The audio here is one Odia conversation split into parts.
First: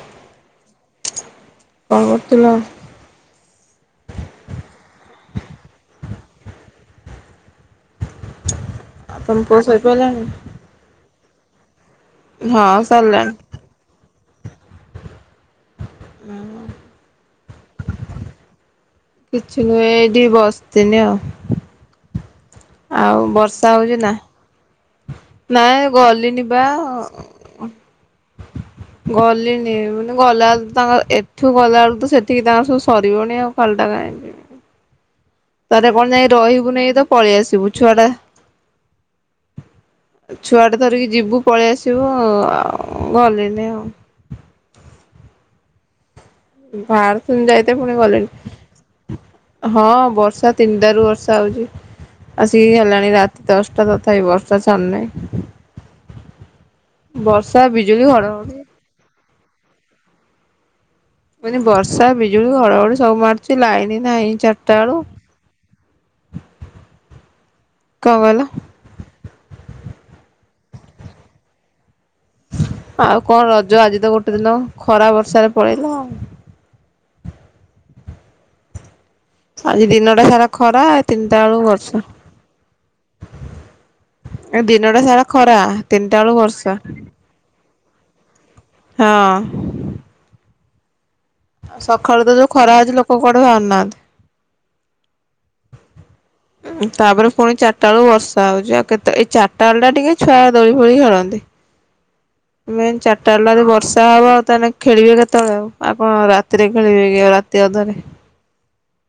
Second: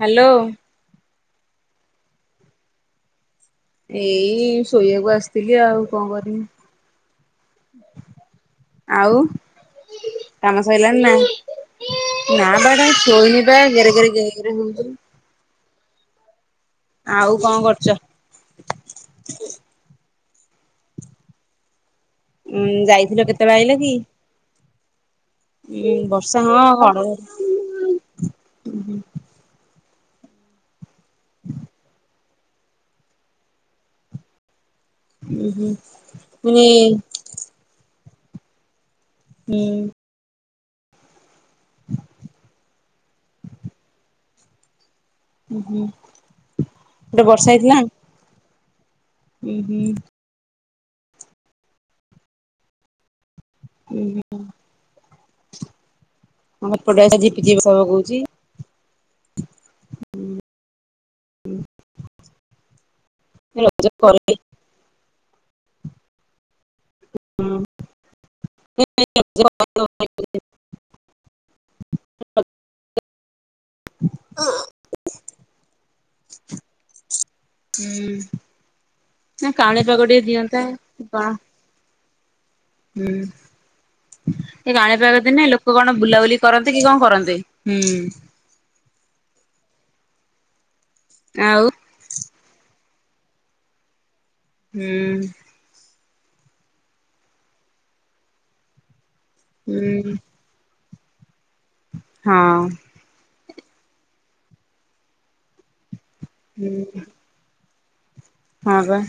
ହ୍ୟାଲୋ କଣ କରୁଥିଲ? ଏଇ ଶୋଇବାକୁ ଆସିଥିଲି ଆଉ କଣ କରିବି। ଆଉ ତମ ପୁଅ ଶୋଇପଇଲାଣି? କାମ ସରିଲାଣି ନା। ନା ବା ହଁ ଏଟା ସରିଲାଣି। ଶୋଇନି ବା ଘେରେ ଘରେ ଏରେ ହୁଡୁ୍ନୁ ହଁ ଆଉ କଣ କରୁଛ? କିଛି ନୁହେଁ। ଡି ବସିଥିଲି ଆଉ ଦି ଉଁ ଯାଇଥିଲ ଆଉ କେତେବେଳେ ବର୍ଷା ଆଇଲ କି? ହଉଛି ନା ନାଇ ଉଁ ବର୍ଷା ଗଲିଣି ବା ହଁ ଘଡଘଡି ଗଲିଣି ମୁଁ ଗଲାବେଳ ତାଙ୍କର ଏଠୁ ଗଲାବେଳୁ ତ ସେଠିକି ତାଙ୍କର ସବୁ ସରିବନି ଆଉ କାଲିଟା କାହିଁକ ଯିବି ଉଁ ହୁଁ ତରେ କଣ ଯାଇ ମାନେ ରହିବୁନାଇ ତ ପଳେଇ ଆସିବୁ ଛୁଆ ଟା ହୁଁ। ଛୁଆଟେ ଧରିକି ଯିବୁ ପଳେଇ ଆସିବୁ ଆଉ ଗଲେନି ଆଉ ହୁଁ ହୁଁ। ଭହାର ଗୋଟେ ଥିନେ ବର୍ଷା ହେଇଥିଲା ଯାଇତେ ପୁଣି ଗଲେଣି। ଉଁ ହୁଁ ହଁ ବର୍ଷା ତିନନ୍ଦାରୁ ବର୍ଷା ହଉଛି ଆସି ହେଲାଣି ରା ରାତି ଦଶଟା ଉଁ ହୁଁ ତଥାପି ବର୍ଷା ଛାଡନହି ଆମ ଏପଟେ ଆଜି ଝିପିଝିପି ବର୍ଷା ବିଜୁଳି ପକଉଛି। ଘଡଘଡି ମାନେ ବର୍ଷା ବିଜୁଳି ହଡଘଡି ସବୁ ମାରୁଛି ରଜ ଲାଇନ ନାହିଁ ପରେ ଚାରିଟା ବେଳୁ। [inaudible] ହୁଁ। କଣ କହିଲ [inaudible] [unintelligible] ଆଉ କଣ ର ଜ ଯୋଉ ଆଜି ତ ଗୋଟେ ଦିନ ଖରା ବର୍ଷାରେ ପଳିଲା। ହୁଁ। ନା ଆଜି କାଣିପାଗ ଟିକେ ଦିନଟା ସାରା ଦିଅନ୍ତା ଖରା କଣ ତିନିଟା ବେଳୁ ବର୍ଷା ହୁଁ ଏ ଏ ଦିନଟା ସାରା କାଣିପାଗ ଦିନେ ଖରା ଲୋକ କଣ ତିନିଟା ବେଳୁ ବୁଲାବୁଲି ବର୍ଷା କରନ୍ତି କି କଣ କରନ୍ତି। ହୁଁ। ହଁ। ଆଉ ସକାଳୁ ତ ଯୋଉ ଖରା ଅଉଛି ଲୋକ ପ କଡ଼ିବ ଅନାନ୍ତି। ହୁଁ ତାପରେ ପୁଣି ଚାରିଟା ବେକୁ ବର୍ଷା ହଉଛି ଆଉ କେତେ ତ ଏଇ ଚିଟାେ ହୁଁ ଟିକେ ଛୁଆ ଦଉଳିବ ହଳି ଖେଳନ୍ତି। ହଁ ମେ ଚାରିଟା ଖ ବର୍ଷା ହବ ଆଉ ତାହେଲେ ଖେଳିବେ କେତେବେଳେ ଆଉ। ହଁ ହୁଁ ରାତରେିବେ ରା ସେ ଓଧରେ ହଁ ବା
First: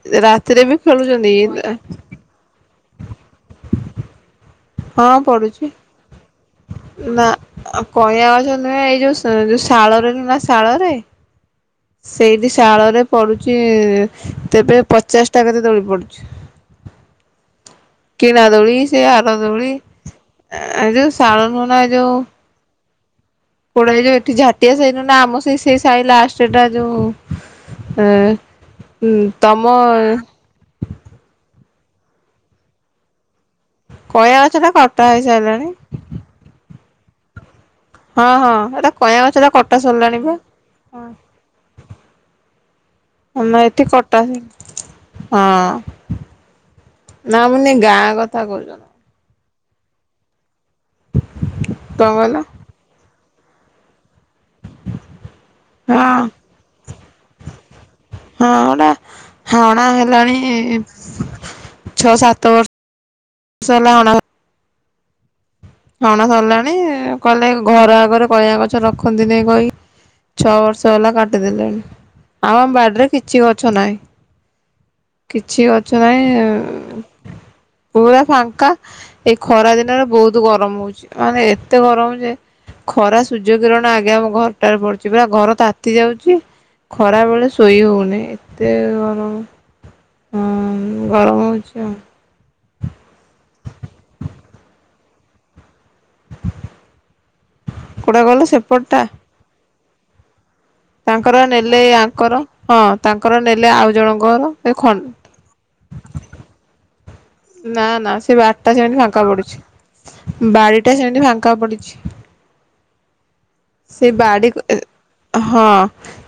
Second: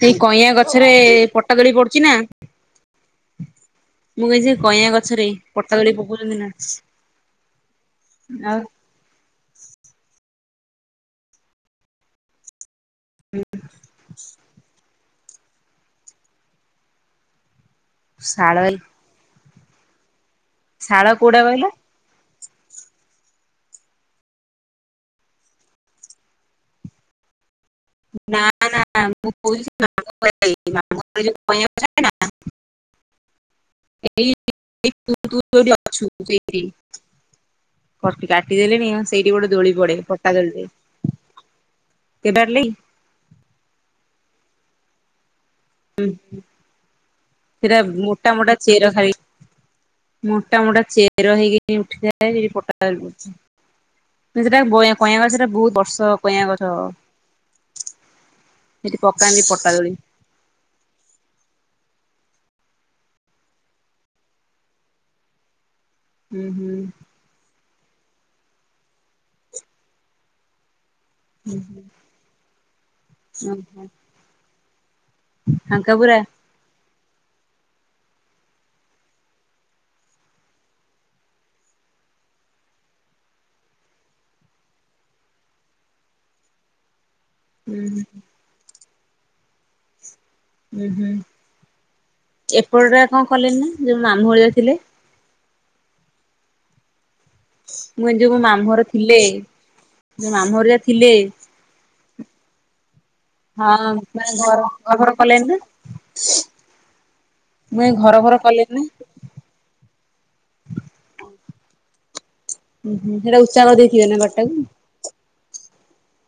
ସେଇ କଇଁଆ ରାତିରେ ବି ଗଛରେ ଖେଳୁଛନ୍ତି। ପଟାଦୋଳି ପଡୁଛି ନା ମୁଁ ଏ ହଁ ପଡୁଛି ନା କହିବା ଗଛ ଆଉ ନୁହେଁ ଏଇ ଯୋଉ ଶଳରେ କି ଶଳରେ ସେଠି ପୁଛି ତେବେ ପ ଚେଷ୍ଟା କରି ଦୋଳି ପଡୁଛି। କି ଶାଳ ନାଦ ଓଳ ଏଇ ସେ ଆର ଦୋଳି। ଶାଳ ଆ କୋଉଟା ସାଳନ କହିଲ ମନ ଆଉ କୋଡ ଯୋଉ ଏଠି ଝାଟିଆ ସାଇନୁ ନା ଆମ ସେଇ ସେ ସାଇ ଲାଷ୍ଟଟା ଯୋଉ ଏ ନା ହୁଁ ତମ ନା ମୁଁ କହୁ [inaudible] କଇଁଆ ଏ ଗଛ ଟା କଟା ହେଇସାରିଲାଣି। ଯ ଅଛୁସେଇଠି। ହଁ ହଁ କାଟିଦେଲେଣିି ଏଟା ଆ କଇଁଆ ଗଛ ସେଇଠି ଟା ଗୋଟେ କଟା ଦୋଳି ପଡେ ସରିଲାଣି ବା। ପଟା ଦୋଳିଦ କେ ଆମ ଏଠି କଟା ହେ ହୁଁ ନା ମନ ଗାଁ କଥା କହୁଛ। ମ ମୋଟ ମୋଟା ଚେର ହେଇକ କଣ ଉଠିଥାଏ କହିଲ ସେଠି ପଟାଛି। ସେଟା କଇଁ ଗଛଟା ବହୁତ ବର୍ଷ କଇଁ ଗଛ ହଁଟା ସେଠି ପକାନ୍ତି ପଟା ହାଉଣା ଦୋଳି ହେଲାଣି ଛଅ ସାତ ବର୍ଷ। ହଣା ହଣ ହୁଁ ହୁଁ ସରିଲାଣି କହଲେ ଘର ଆଗରେ କଳିଆ ଗଛ ରଖନ୍ତି ନାଇଁ କହି ଛଅ ବର୍ଷ କାଟି ଦେଲଣି। ଆ ପା ରେ କିଛି ଗଛ ଓହୋ ନାହିଁ। କିଛି ଫାଙ୍କା ଅଛୁ ପୁରା ନହିଁ। ପା ଫାଙ୍କା ଏଇ ଖରା ଦିନରେ ବହୁତ ବ ଗରମ ହଉଛି ମାନେ ଏତେ ଗରମ ଯେ ଖରା ସୂର୍ଯ୍ୟ କିରଣ ଆଗ ଆମ ଘରଟାରେ ପଡୁଛି ପୁରା ଘର ତାତି ଯାଉଛି। ଖରାବେେଳେ ଶୋଇ ହୁଁ ହୁଁ। ହେଉନି ଏତେ ଗରମ। ହଁ ହୁଁ ହୁଁ ଗରମ ହଉଛି ଆଉ ଏପଟଟା କଣ କଲେଣିି ନା ଯୋଉ ମାମୁଁ ଭଳିଆ ଥିଲେ। ମୁଁ କୋଉଟା ଯୋଉ ମୋ କହିଲ ମାମୁଁର ସେପଟଟା ଥିଲେ। ମାମୁଁ ଘର ଥିଲେ ତାଙ୍କର ନେଲେ ଏ ଆଙ୍କର ହଁ ତାଙ୍କର ନେଲେ ହଁ ଆଉ ମାନେ ଜଣଙ୍କର ଘର ଏ ଘର ଫର କଲେଣି ନା ଖଣ୍ଡ ମୁଁ ନା ଏ ନା ଘର ଫର ସେ କଲେଣି ବାରଟା ନା? ସେମିତି ଫାଙ୍କା ପଡୁଛି ବାଡିଟା ସେମିତି ପକା ପଡ଼ିଛି। ହଁ ହୁଁ ସେଇଟା ଉଚ୍ଚାଳ ଦେଇଥିବ ନା ବାଟାକୁ। ହଁ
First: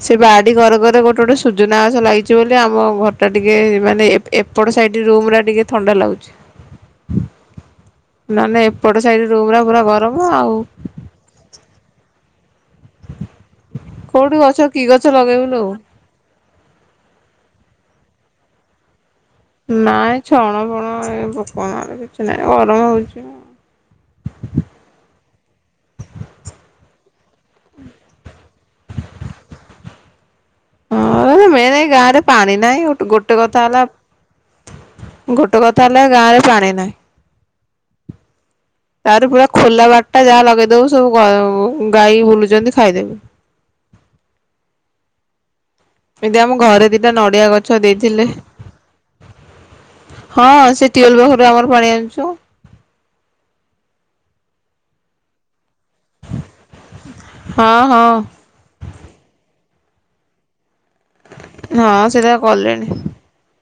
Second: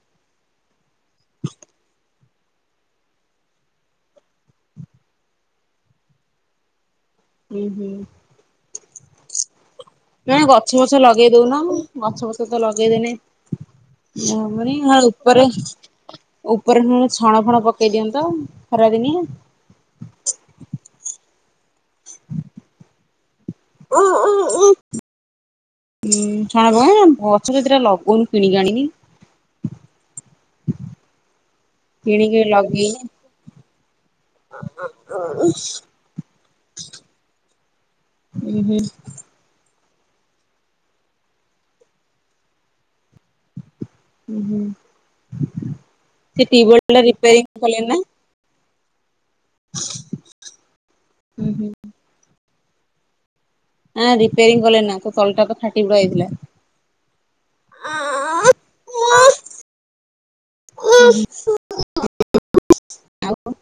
ସେ ବାଡ଼ି ଘରର ଗଟେ ଗୋଟେ ସୁଜନା ଆସ ଲାଗଛି। ଯେ ବୋଲି ଆମ ଘରଟା ଟିକେ ମାନେ ଏପଟ ସାଇଡ଼ ରୁମା ଟିକେ ଥଣ୍ଡା ଲାଗୁଛି। ହୁଁ ହୁଁ ନହେଲେ ଏପଟ ସାଇଡ ରୁମ ଟା ପୁରା ଗରମ ନ ଆଉ ଗଛ ଫଛ ଲଗେଇ ଦଉନା ଗଛ ଫଛ ଲଗେଇଦେଲେନ କୋଉଠି ଗଛ କି ଗଛ ଉପରେ ଲଗେଇବୁଲୁ ଉପରେେ ଛଣ ଫଣ ପ କେଇ ଦିଅନ୍ତ ଖରାଦିନି ଫନା କିଛି ନାହିଁ ଗରମ ହଉଛି। [inaudible] ଉଁ ଉଁ ସାର କଣ? ବଛରେତଟା ଲଗନୁ କିଣି ଆଣିକି। ହଁମ ନାଇଁ ଗାଁ ରେ କିଣିକି ପାଣି ନାହିଁ ଲଗେଇନି ଗ ଗୋଟେ କଥା ହେଲା ଗୋଟେ କଥା ହେଲା ଗାଁରେ ପାଣି ନାହିଁ। ଉଁ ହୁଁ ତାର ପୁରା ଖୋଲା ବାଟ। ଖଟଟା ଯାହା ଲଗେଇଦବୁ ସବୁ ଗାଈ ବୁଲୁଛନ୍ତି ଖାଇଦେବି। ହୁଁ ହୁଁ ଏମତି ସେ ଆମ ଟ୍ୟୁବଲ ଘରେ ଟା ଦିଟା ରିପାରିଂ ନଡିଆ କଲେ ଗଛ ନା। ଦେଇଥିଲେ। ହଁ ସେ ଟିଅଲ ଉଁ ପାଖରେ ହୁଁ ଆମର ପାଣି ଆଣିଛୁ। ହଁ ରିପୋରିଂ କଲେ ନା ତଲ ଟ ତା ଥିଲା ହଁ ହଁ ହଁ ସେଇଟା କଲେଣି। ଆଉ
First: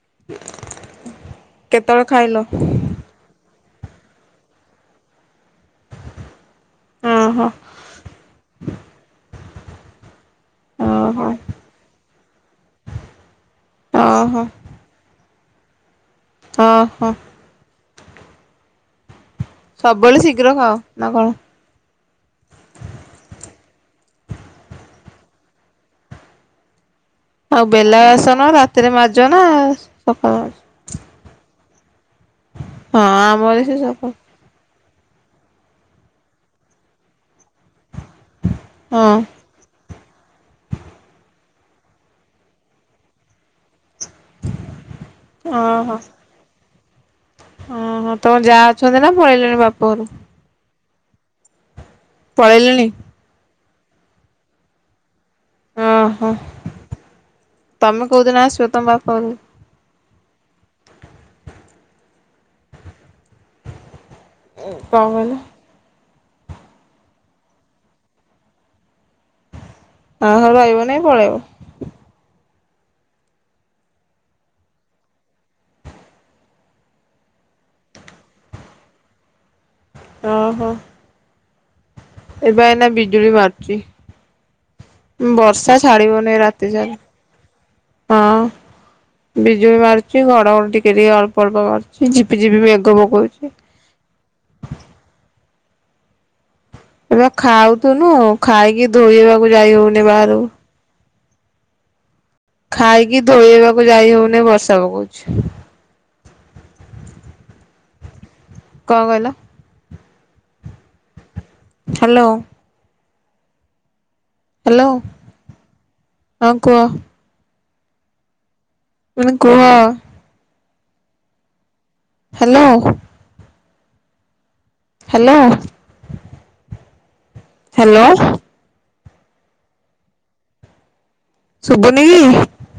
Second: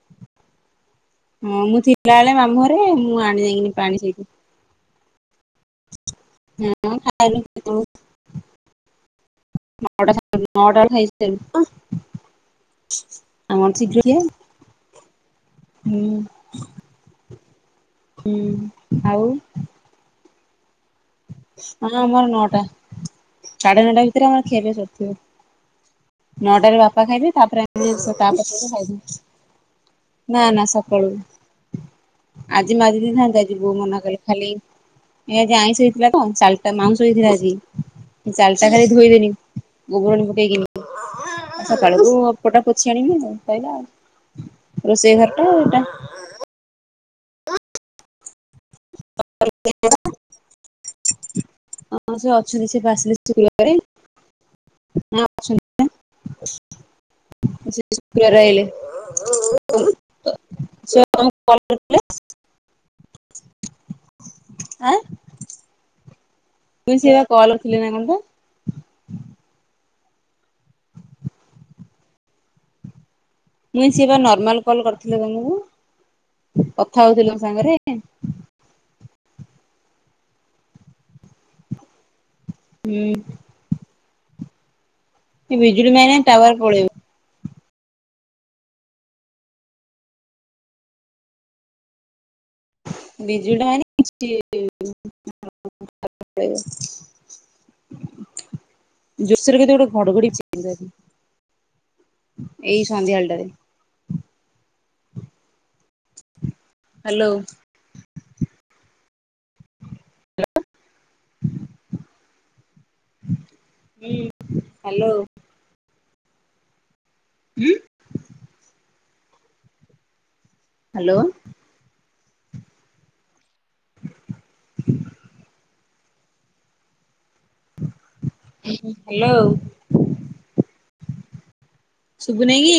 [inaudible] ହଁ ମୁଁ ଥିଲା କେତେବେଳେ ବଳେ ଖାଇଲ? ମାମୁଁରେ ମୁଁ ଆଣି ଯାଇକିନି ପାଣି ସେକ ହୁଁ ଖାଇଲିନି ଓହୋ କେତେବେଳୁ ମଟା ଅ ଖାଇ ଓହୋ ଏ ଶ୍ର ଓହୋ ଓହୋ। ହୁଁ ହୁଁ ଆଉ ସବୁବେଳେ ଶୀଘ୍ର ଖାଅ ନା, କଁ ଣ ହଁ ଆମର ନଅଟା ସାଢେ ନଅଟା ଭିତରେ ଆମର ଖିଆପିଆ ସରିଥଵ ନଅଟାରେ ବାପ ଆଉ ବେଲା ବାସନ ରାତିରେ ମଜ ନା ସକାଳୁ ନା ମାଜ? ନା ସକାଳୁ ଆଜି ମାଝେ ହଁ ଦତା ଆଜି ଆମର ବୋଉ ସେ ମନା ସକାଳୁ କଲି ଖାଲି ଏ ଆଜି ଆଇଁଷ ହେଇଥିଲା ତ ଚାଲଟା ମାଉଁସ ହେଇଥିଲା ଆଜି। ଚାଲଟା ଖାଲି ଧୋଇ ହଁ ଦିନି ଗୋବରଣ ଫୁକେଇକିନ ସକାଳେୁ ତୁପଟା ପୋଛି ଆଣିବି କହିଲା ଆଉ ରୋଷେଇ ଘର ଟା ଏଇଟା ଓହ। ତମ ଯାହା ଅଛନ୍ତି ନା ପଳେଇଲେଣି ବାପ ଘରୁ। ହଁ ସେ ଅଛନ୍ତି ସେ ପଳେଇଲେଣି। ବାସିଲେ ଆରେ। ଓହୋ ସେ ତମେ କଉଦିନ ଆସିବତମ ବାପ ଘରୁ। ସେ ପା ତମକୁ କଲ କରିଥିଲେ। କଣ କହିଲ? ମୁଇଁ ସେ ବା କଲ୍ କରିଥିଲି ନା କଣ ପା। ଆ ତା ଘର ପାଇବ ନାଇଁ ପଳେଇବ । ମୁଇ ସି ବା ନର୍ମାଲ କଲ କରିଥିଲେ ତମକୁ କଥା ହଉଥିଲ ତମ ସାଙ୍ଗରେ । ଓହୋ। ଏବେ ଏଇନେ ବିଜୁଳି ମାରୁଛି ଏ ବର୍ଷା ବିଜୁଳି ମାଇନେ ଛାଡ଼ିବ ନାହିଁ ଟାୱାର ରାତି ପଳେଇବ। ଯାଏ। ହଁ ବିଜୁଳି ମାରୁଛି ଘଡଘଡି ଟିକେ ଟିକ ଅଳ୍ପ ଅଳ୍ପ ମାରୁଛି ଝିପିଝିପି ମେଘ ପକଉଛି। ବିଜୁଳି ଟା ମାରି ଲେ [unintelligible] [unintelligible] ଏବେ ଖାଉଥୁନୁ ଖାଇକି ଧୋଇହବାକୁ ଜୋରସୋର କେତେ ଯାଇ ଗୋଟେ ହଉନି ଘଡଘଡି ବାହାରୁକୁ ଏଇ ଖାଇକି ସନ୍ଧ୍ୟାବେଳଟାରେ ଧୋଇହବାକୁ ଯାଇ ହଉନି । ନି ବର୍ଷା ପକଉଛି। ହ୍ୟାଲୋ। କଣ କହିଲ? ହାଲୋ। ହୁଁ। ହାଲୋ। ହଁ କୁହ। ଉଁ ତୁମେ କୁହ। Hello. Hello. [inaudible] Hello. Hello. Hello. ଶୁଭୁନି କି? ଶୁଭୁନେଇ କି?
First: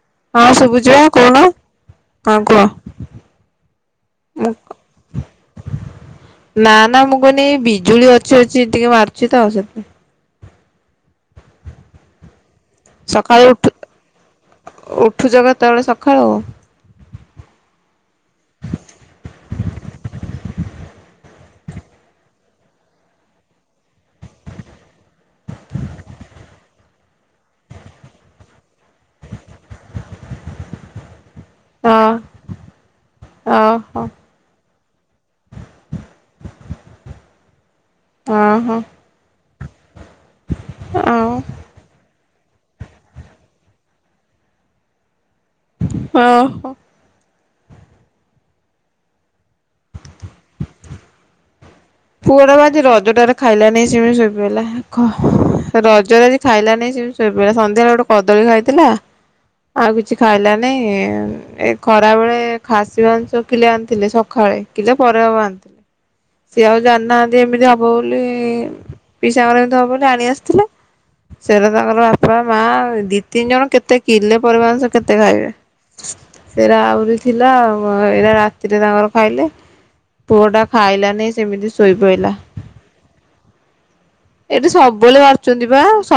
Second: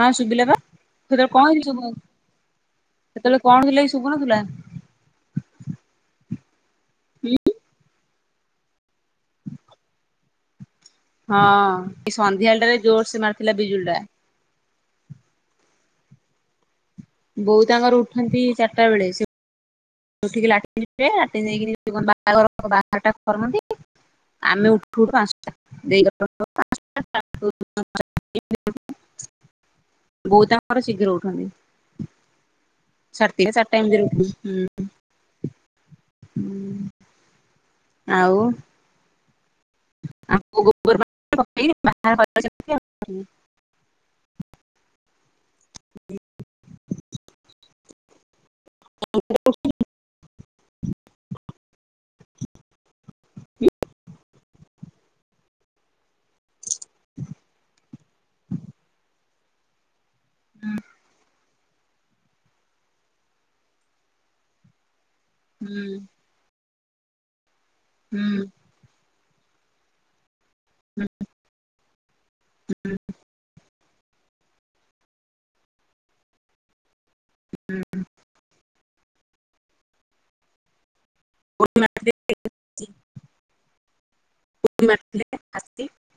ହଁ ଶୁଭିଲା ବା ସେତେବେଳେ କଣ ହେଇଚି କି ଶୁଭୁ ନ ହଁ କୁହ। ସେତେବେଳେ କଣ ହଇଥିଲା କି ଶୁଭୁନଥିଲା ମୁଁ । ନା ନା ମୁଁ କହୁନି ବିଜୁଳି ଅ ଚଡଚଡି ଟିକେ ମାରୁଛି ତ ସେଥିପାଇଁ। ହଁ ଏଇ ସ ସନ୍ଧ୍ୟା ବେଳଟାରେ ଜୋରସେ ସକାଳୁ ମାରୁଥିଲା ଉଠୁ ବିଜୁଳି ଟା । ଉଠୁଛ କେତେବେଳେ ସଖାଳୁ ବୋଉ ତାଙ୍କର ଉଠନ୍ତି ଚାରିଟା ବେଳେ ସେ ଉଠିକି ଲାଟିନ ଯିବେ ଲାଟିନ ଯାଇକିରି କନ ବାହାରଘର ବାହାରଟା ଖରକନ୍ତି ଆମେ ଉଠୁୁ ଉଠୁ ପାଞ୍ଚଟା ଦେଇ [unintelligible] ବୋଉ ତାଙ୍କର ଶୀଘ୍ର ଉଠନ୍ତି। ହଁ ସାଡତିନିଟା ଚାରି ଟା ଏମତି ଓହୋ ରେ ଉଠନ୍ତି ହୁଁ। [unintelligible] ହୁଁ। ଓ ହୋ। ଆ ଆଉ [unintelligible] [unintelligible] ଓ ହୋ। [inaudible] [unintelligible] ଖାଇଲା ନେଇ ସେମିତି ଶୋଇ ପଇଲା। ରଜରାଜି ଖାଇଲାନି ସେମିତି ଶୋଇପଇଲା। ସନ୍ଧ୍ୟାଳେ ଗୋଟେ କଦଳୀ ଖାଇଥିଲା। ଆଉ କି ସି ଖାଇଲାନାଇଁ। ଏ ଖରା ବେଳେ ଖାସିବାଂଶ କିଲେ ଆଣିଥିଲେ। ସକାଳେ କିଲେ ପରେ ହକୁ ଆଣିନ୍ତିଥିଲି। ଖାଉନ ସି ଆଉ ଜାନନାହାନ୍ତି ଏମିତି ହବ ବୋଲି। ପିସା ଙ୍କା ଘରେ ଏମିତି ହେବ ବୋଲି ଆଣି ଆ ସେଟ ତାଙ୍କର ବାପା ମା ଦି ତିନି ଜଣ କେତେ କିିଲେ ପରେ ମାଂସ କେତେ ଖାଇବେ। ସେଇରା ଆହୁରି ଥିଲା ଏରା ରା ସେରେ ତାଙ୍କର ଖାଇଲେ ପୁଅ ଟା ଖାଇଲାନି। ସେମିତି ଶୋଇପଇଲା। ଏଇଠି ସବୁବେଳେ ବାରୁଛନ୍ତି ବା ସ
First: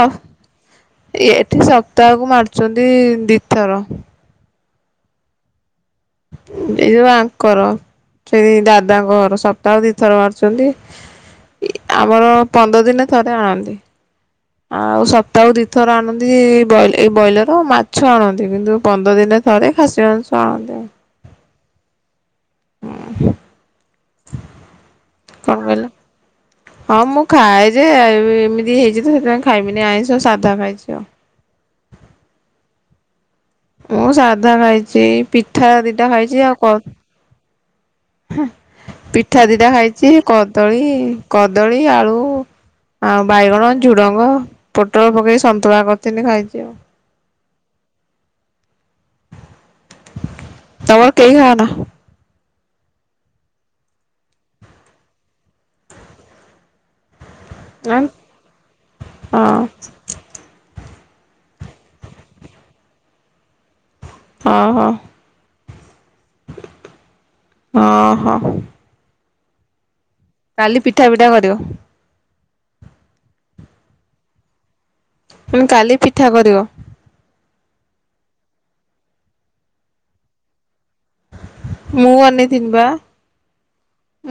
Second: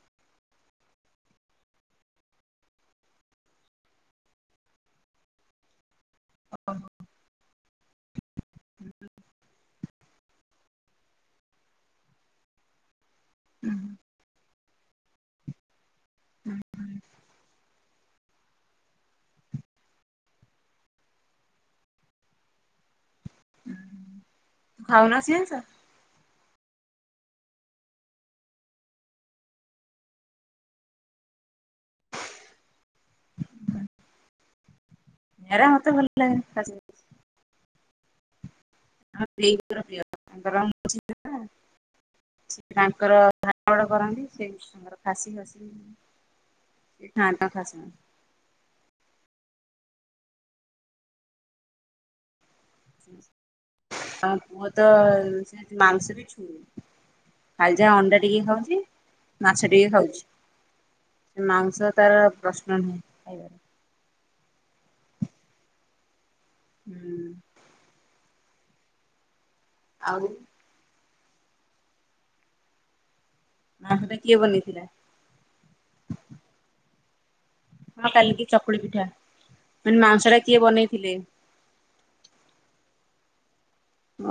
ଏଠି ସପ୍ତାହକୁ ମାରୁଛନ୍ତି ଦିଥର। ଏ ବା ୟାଙ୍କର। ସେ ଦାଦାଙ୍କ ଘର ସପ୍ତାହ ଦିଥର ମାରୁଛନ୍ତି। ଆମର ପନ୍ଦର ଦିନ ଥରେ ଆଣନ୍ତି। ଆ ଆଉ ସପ୍ତାହକୁ ଦି ଥର ଆଣନ୍ତି। ବ୍ରଏ ଏଇ ବ୍ରଏଲର ମାଛ। ଛୁ ଆଣନ୍ତି କିନ୍ତୁ ପନ୍ଦର ଦିନେ ଥରେ ଖାସିିମାଂସ ଆଣନ୍ତି ଆଉ। ଉଁ ହୁଁ। ଖାଉନାଛି କଣ ତ କହିଲ? ହଁ ମୁଁ ଖାଏ ଯେ ଏମିତି ହେଇଛି ତ ସେଥିପାଇଁ ଖାଇବିନି ଆଇଁଷ ସାଧା ଖାଇଛି ଆଉ। ମୁଁ ସାଧା ଖାଇଛି ସେଇ ଏରା ପିଠା ମତେ ଭଲ ଦିଟା ଲାଗେନି ଖାଇଛି ଆଉ ଖାସି କଣ ହ ଆମ ପିଠା ଦିଟା ଦେଇଙ୍କର ପ୍ରିୟ ଖାଇଛି ତାଙ୍କର କଦଳୀ କଦଳୀ ଆଳୁ ସେ ତାଙ୍କର ଆଉ ଝାଡ଼ା ବାଇଗଣ ବଡ଼ କରନ୍ତି ଝୁଡଙ୍ଗ ସେ ତାଙ୍କର ପୋଟଳ ଖାସି ପକେଇ ଫାସି ସନ୍ତୁଳା କରିଥିନି ଖାଇଛି ଆଉ। ସେ ଖାଆନ୍ତି ତାଙ୍କ ଖାସି ମାଂସ ତମର କେହି ଖାଅନା? ଆ ପୁଅ ତ ସେ ମାଂସ ବି ଛୁଏଁନି । ଖାଲି ଯାହା ଆଁ ଅଣ୍ଡା ଟିକେ ଖାଉଛି ହଁ ମାଛ ଟିକେ ଖାଉଛି। ମାଂସ ତାର ପ୍ରଶ୍ନ ନୁହେଁ ଖାଇବାର ହଁ ହଁ। ହୁଁ ଓହୋ। ଆଉ କାଲି ପିଠା ପିଠା କରିବ । ନା ସେଟା କିଏ ବନେଇଥିଲା? ତମେ କାଲି ପିଠା କରିବ। ହଁ କାଲିକି ଚକୁଳି ପିଠା ମାନେ ମାଂସ ଟା କିଏ ବନେଇଥିଲେ? ମୁଁ ବନେଇଥିନି ବା ।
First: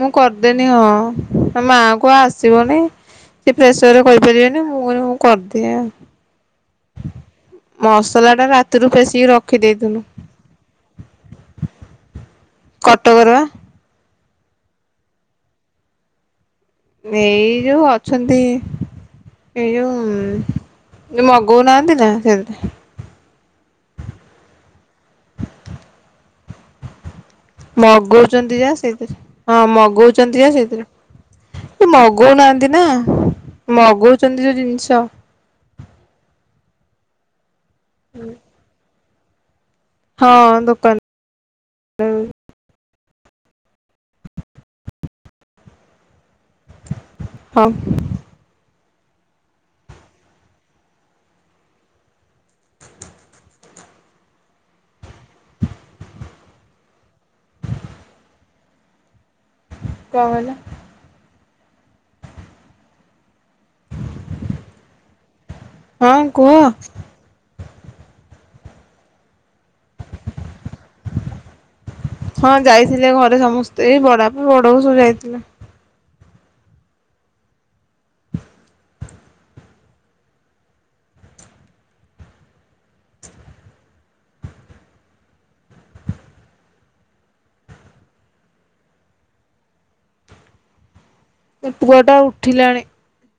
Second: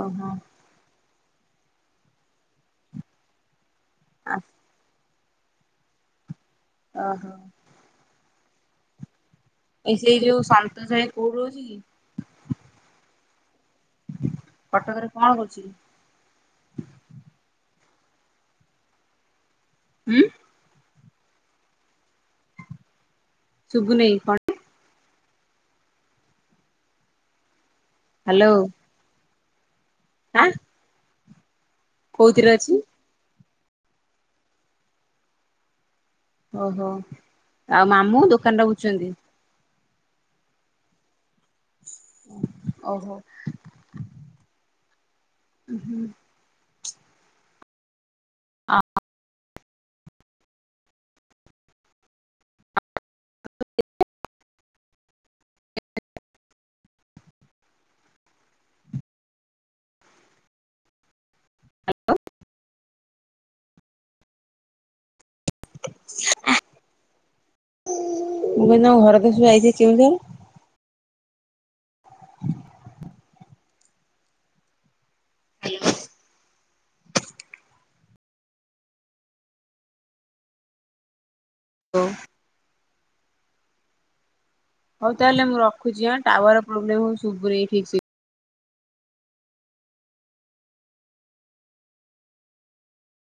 ମୁଁ ଓହୋ କରିଦେନି ହଁ । ଆ ମାଆକୁ ଆସିବନି ସେ ପ୍ରେସର୍ ରେ ଆ କରିପାରିବେନି ମୁଁ କହିନି ମୁଁ କରିଦିଏ। ଓହୋ। ମସଲା ରାତିରୁ ପେଶୀକି ରଖି ଏ ସେଇ ଯୋଉ ସାଆନ୍ତ ସାହି କୋଉଠି ରହୁଛି କି? କଟକର ବା କଟକରେ କଣ କରୁଛି? ଏଇ ଯୋଉ ଅଛନ୍ତି ଏଇ ଉଁ ଯୋଉ ମଗଉ ନାହାଁନ୍ତି ନା ସେମତି । ଶୁଗୁନେଇଁ କଣ? ହ୍ୟାଲୋ ମଗଉଛନ୍ତି ଯା ସେଇଥିରେ ହଁ ମଗ ଗଉଛନ୍ତି ଆଁ ଯୋଉ ସେଇଥିରେ ଏ ମଗଉ କୋଉଥିରେ ନାହାଁନ୍ତି ଅଛି? ନା ମଗଉଛନ୍ତି ଯୋଉ ଜିନିଷ । ଓହୋ। ଆଉ ମାମୁଁ ଦୋକାନରେ ରହୁଛନ୍ତି। ହଁ ଦୋକାନ। ଓହୋ। ହୁ ହୁଁ। ହଁ। କଁ କହିଲେ? ହ୍ୟାଲୋ। ହଁ କୁହ। ମୁଁ କହିଲି ତମ ଘରକୁ ଯୁ ଯାଇଥିଲି ଚିହ୍ନିଥିବ। ହଁ ଯାଇଥିଲେ ଘରେ ସମସ୍ତେ ଏ ବଡ ବାପା ବଡବୋଉ ସବୁ ଯାଇଥିଲେ। ହ [inaudible] ହଉ ତାହେଲେ ମୁଁ ରଖୁଛିହେଁ ଟାୱାର ର ପ୍ରୋବ୍ଲେମ ହଉଛି ସୋବୁନି ଠିକ ସେ। ଏ ପୁଅ ଟା ଉଠିଲାଣି।